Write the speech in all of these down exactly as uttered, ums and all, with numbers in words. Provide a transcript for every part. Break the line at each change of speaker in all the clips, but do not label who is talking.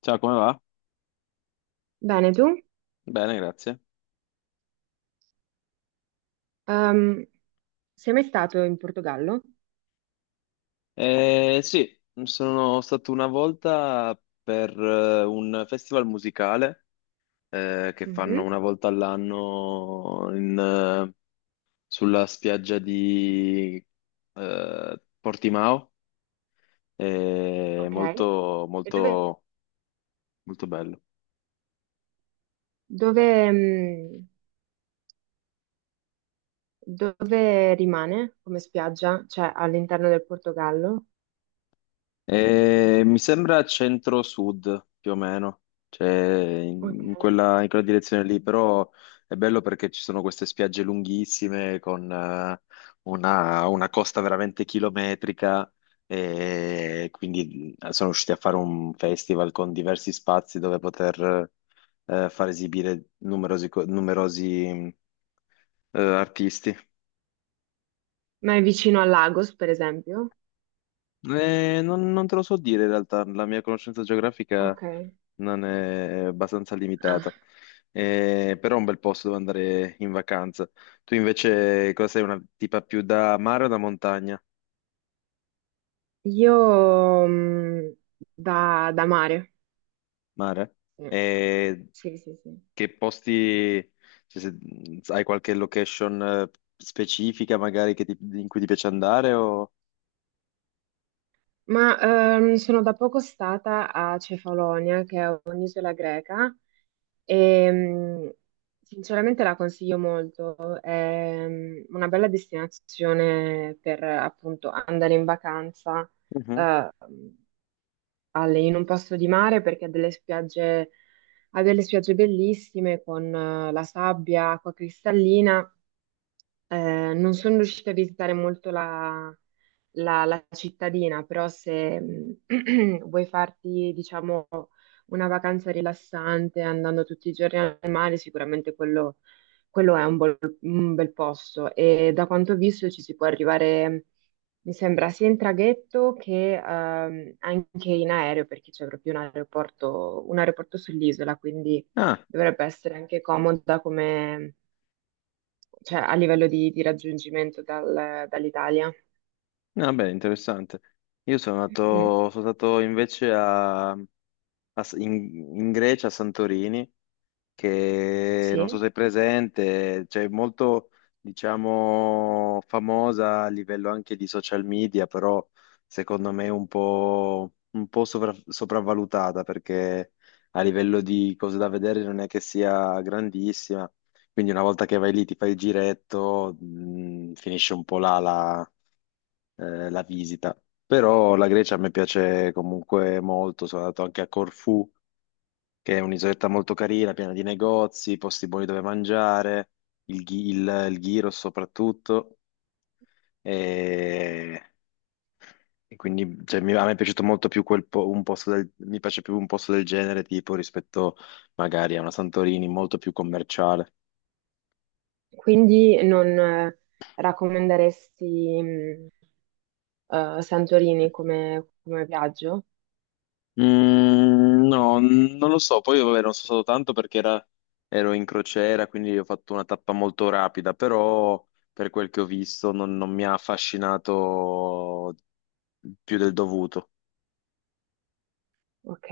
Ciao, come va?
Bene, tu?
Bene, grazie.
Ehm, Sei mai stato in Portogallo?
Eh, sì, sono stato una volta per eh, un festival musicale eh, che fanno
Mhm.
una volta all'anno in, eh, sulla spiaggia di eh, Portimao. È
Ok.
molto,
E dove,
molto, molto bello.
dove, mh, dove rimane come spiaggia? Cioè all'interno del Portogallo?
Eh, mi sembra centro-sud più o meno, cioè in
Ok.
in quella, in quella direzione lì, però è bello perché ci sono queste spiagge lunghissime con eh, una, una costa veramente chilometrica e quindi eh, sono riusciti a fare un festival con diversi spazi dove poter eh, far esibire numerosi, co- numerosi, eh, artisti.
Ma è vicino a Lagos, per esempio?
Eh, non, non te lo so dire in realtà, la mia conoscenza geografica
Ok.
non è abbastanza limitata.
Ah.
Eh, però è un bel posto dove andare in vacanza. Tu invece cosa sei, una tipa più da mare o da montagna?
Io mh, da, da mare.
Mare? Eh,
Sì, sì, sì, sì.
che posti, cioè, se- hai qualche location eh, specifica magari che ti- in cui ti piace andare o...
Ma ehm, sono da poco stata a Cefalonia, che è un'isola greca, e mm, sinceramente la consiglio molto. È mm, una bella destinazione per appunto andare in vacanza
Mhm.
eh, alle- in un posto di mare perché ha delle spiagge, ha delle spiagge bellissime con eh, la sabbia, acqua cristallina. Eh, non sono riuscita a visitare molto la, la- la cittadina, però se mh, vuoi farti, diciamo, una vacanza rilassante andando tutti i giorni al mare, sicuramente quello, quello è un, bol- un bel posto. E da quanto ho visto ci si può arrivare, mm, mi sembra, sia in traghetto che ehm, anche in aereo, perché c'è proprio un aeroporto, un aeroporto sull'isola, quindi
Ah,
dovrebbe essere anche comoda, cioè a livello di, di raggiungimento dal- dall'Italia.
vabbè, interessante. Io sono
Mm,
andato, sono stato invece a a S- in, in Grecia, a Santorini, che non so
sì.
se è presente, cioè molto, diciamo, famosa a livello anche di social media, però secondo me un po', un po' sovra- sopravvalutata perché a livello di cose da vedere non è che sia grandissima. Quindi una volta che vai lì, ti fai il giretto, mh, finisce un po' là la, eh, la visita. Però la Grecia a me piace comunque molto, sono andato anche a Corfù, che è un'isoletta molto carina, piena di negozi, posti buoni dove mangiare, il, ghi- il, il gyro soprattutto. E, e quindi cioè, mi- a me è piaciuto molto più quel po- un posto del, mi piace più un posto del genere tipo rispetto magari a una Santorini molto più commerciale.
Quindi non eh, raccomanderesti mm, eh, Santorini come, come viaggio?
Mm, no, n- non lo so. Poi vabbè, non so stato tanto perché era- ero in crociera, quindi ho fatto una tappa molto rapida, però per quel che ho visto non non mi ha affascinato più del dovuto.
Ok,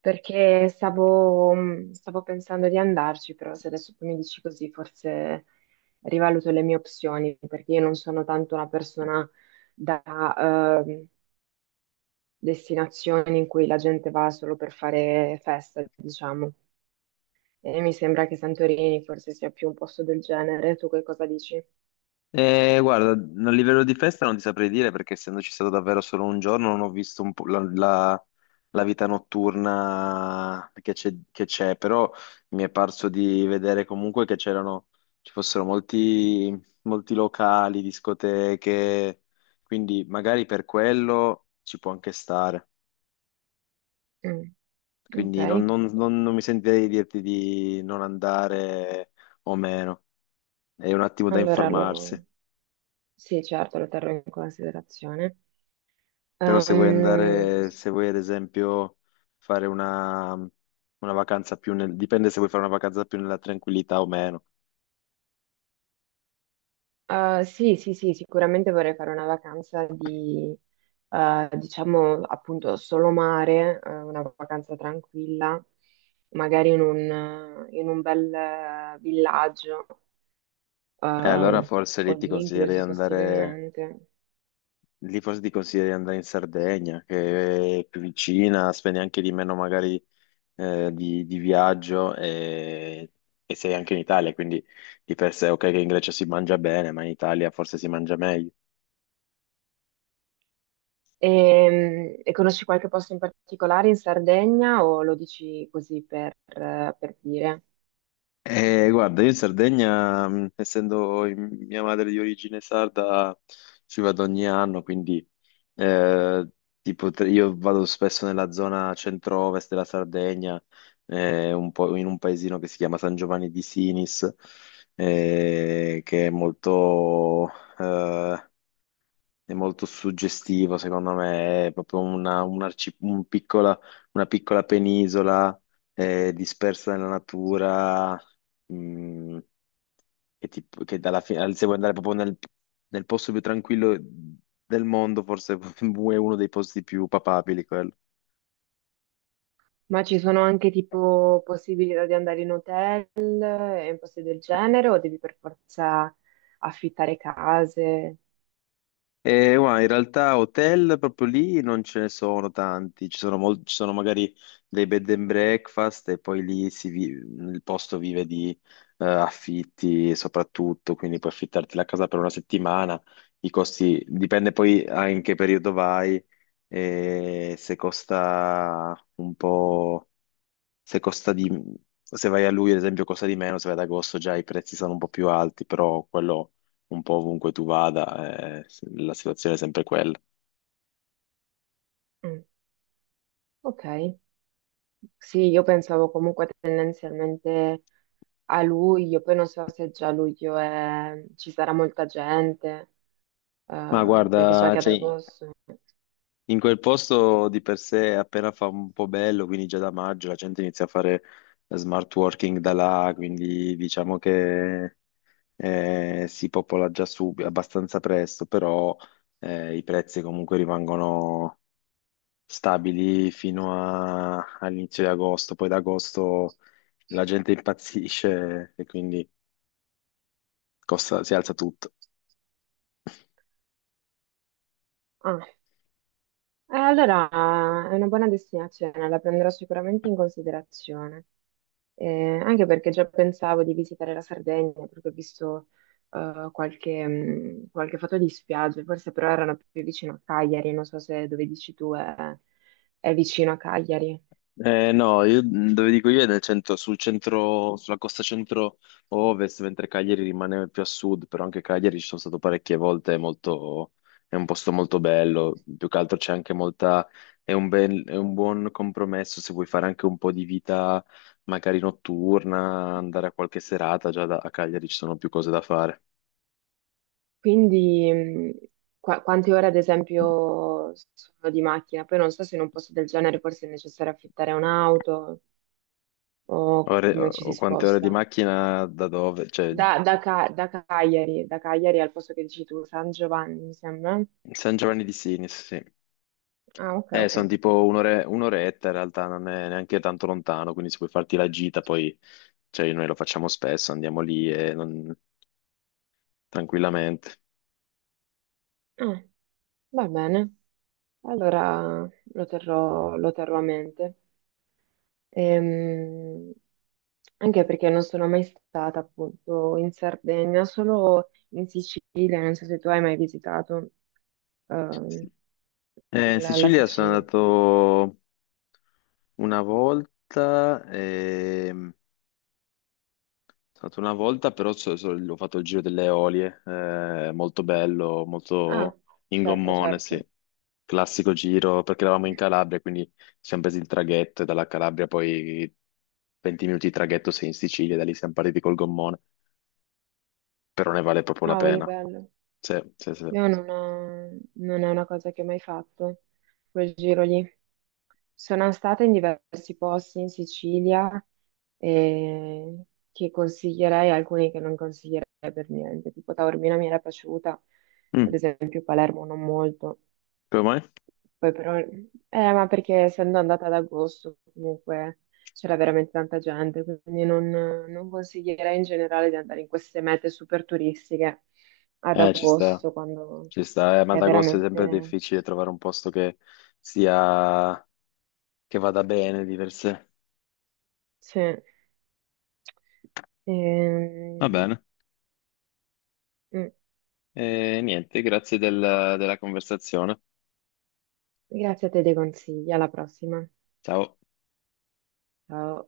perché stavo, mm, stavo pensando di andarci, però se adesso tu mi dici così, forse rivaluto le mie opzioni, perché io non sono tanto una persona da eh, destinazioni in cui la gente va solo per fare festa, diciamo. E mi sembra che Santorini forse sia più un posto del genere. Tu che cosa dici?
Eh, guarda, a livello di festa non ti saprei dire perché essendoci stato davvero solo un giorno non ho visto un po' la, la- la vita notturna che c'è, che c'è, però mi è parso di vedere comunque che c'erano, ci fossero molti, molti locali, discoteche, quindi magari per quello ci può anche stare.
Mm, ok,
Quindi non, non- non- non mi sentirei di dirti di non andare o meno, è un attimo da
allora
informarsi.
lo... Sì, certo, lo terrò in considerazione.
Però se vuoi
Ehm,
andare, se vuoi ad esempio fare una, una vacanza più nel, dipende se vuoi fare una vacanza più nella tranquillità o meno.
eh, sì, sì, sì, sicuramente vorrei fare una vacanza di, eh, diciamo, appunto, solo mare, eh, una vacanza tranquilla, magari in un, in un bel eh, villaggio,
E allora
ehm,
forse
o
lì ti
lì
consiglierei di
inclusi
andare,
possibilmente.
Lì forse ti consiglierei di andare in Sardegna, che è più vicina, spendi anche di meno magari eh, di, di viaggio e, e sei anche in Italia, quindi di per sé ok che in Grecia si mangia bene, ma in Italia forse si mangia meglio.
E, e conosci qualche posto in particolare in Sardegna o lo dici così per, per dire?
Eh, guarda, io in Sardegna, mh, essendo in- mia madre di origine sarda, ci vado ogni anno, quindi eh, tipo, tre- io vado spesso nella zona centro-ovest della Sardegna, eh, un po' in un paesino che si chiama San Giovanni di Sinis, eh, che è molto, eh, è molto suggestivo, secondo me, è proprio una, un arci- un piccola, una piccola penisola eh, dispersa nella natura, mh, che, ti- che dalla fine, se vuoi andare proprio nel, nel posto più tranquillo del mondo, forse è uno dei posti più papabili quello.
Ma ci sono anche tipo possibilità di andare in hotel e in posti del genere o devi per forza affittare case?
Eh, guarda, in realtà hotel proprio lì non ce ne sono tanti, ci sono, mol- ci sono magari dei bed and breakfast e poi lì si vi- il posto vive di eh, affitti soprattutto, quindi puoi affittarti la casa per una settimana, i costi dipende poi a in che periodo vai, e se costa un po' se costa di... se vai a luglio, ad esempio, costa di meno, se vai ad agosto già i prezzi sono un po' più alti, però quello un po' ovunque tu vada, eh, la situazione è sempre quella.
Mm, ok, sì, io pensavo comunque tendenzialmente a luglio, poi non so se già a luglio è- ci sarà molta gente,
Ma
eh, perché so
guarda,
che ad
cioè,
agosto...
in quel posto di per sé appena fa un po' bello, quindi già da maggio la gente inizia a fare smart working da là, quindi diciamo che eh, si popola già subito, abbastanza presto, però eh, i prezzi comunque rimangono stabili fino a- all'inizio di agosto, poi da agosto la gente impazzisce e quindi costa- si alza tutto.
Ah. Eh, allora, è una buona destinazione, la prenderò sicuramente in considerazione. Eh, anche perché già pensavo di visitare la Sardegna, perché ho visto eh, qualche, mh, qualche foto di spiagge, forse però erano più vicino a Cagliari, non so se dove dici tu è, è vicino a Cagliari.
Eh, no, io dove dico io è nel centro, sul centro, sulla costa centro-ovest, mentre Cagliari rimane più a sud, però anche Cagliari ci sono stato parecchie volte, è molto- è un posto molto bello, più che altro c'è anche molta, è un bel- è un buon compromesso se vuoi fare anche un po' di vita magari notturna, andare a qualche serata, già da- a Cagliari ci sono più cose da fare.
Quindi, mh, qua- quante ore ad esempio sono di macchina? Poi non so se in un posto del genere forse è necessario affittare un'auto o
Ore,
come ci si
oh, quante ore di
sposta.
macchina da dove? Cioè,
Da, da Ca- da Cagliari, da Cagliari al posto che dici tu, San Giovanni, mi sembra.
San Giovanni di Sinis, sì.
Ah, ok,
Eh,
ok.
sono tipo un'ore- un'oretta in realtà, non è neanche tanto lontano, quindi se puoi farti la gita, poi cioè, noi lo facciamo spesso, andiamo lì e non- tranquillamente.
Ah, va bene. Allora lo terrò, lo terrò a mente. Ehm, anche perché non sono mai stata appunto in Sardegna, solo in Sicilia. Non so se tu hai mai visitato ehm,
Sì. Eh, in
la, la
Sicilia sono
Sicilia.
andato una volta, stato una volta, però so- so- ho fatto il giro delle Eolie, eh, molto bello,
Ah,
molto in
certo,
gommone, sì.
certo.
Classico giro, perché eravamo in Calabria, quindi ci siamo presi il traghetto e dalla Calabria poi venti minuti di traghetto sei in Sicilia, da lì siamo partiti col gommone, però ne vale proprio la
Cavoli,
pena.
bello.
Sì, sì, sì.
Io non, ho- non è una cosa che ho mai fatto, quel giro lì. Sono stata in diversi posti in Sicilia eh, che consiglierei, alcuni che non consiglierei per niente, tipo Taormina mi era piaciuta, ad
Mm,
esempio Palermo non molto,
come mai?
poi però, eh, ma perché essendo andata ad agosto comunque c'era veramente tanta gente, quindi non, non consiglierei in generale di andare in queste mete super turistiche ad
Eh, ci sta,
agosto quando
ci sta. Eh, ad
è
agosto è sempre
veramente...
difficile trovare un posto che sia, che vada bene di per sé.
Sì. Ehm,
Va bene.
mm.
E niente, grazie del- della conversazione.
Grazie a te dei consigli, alla prossima.
Ciao.
Ciao.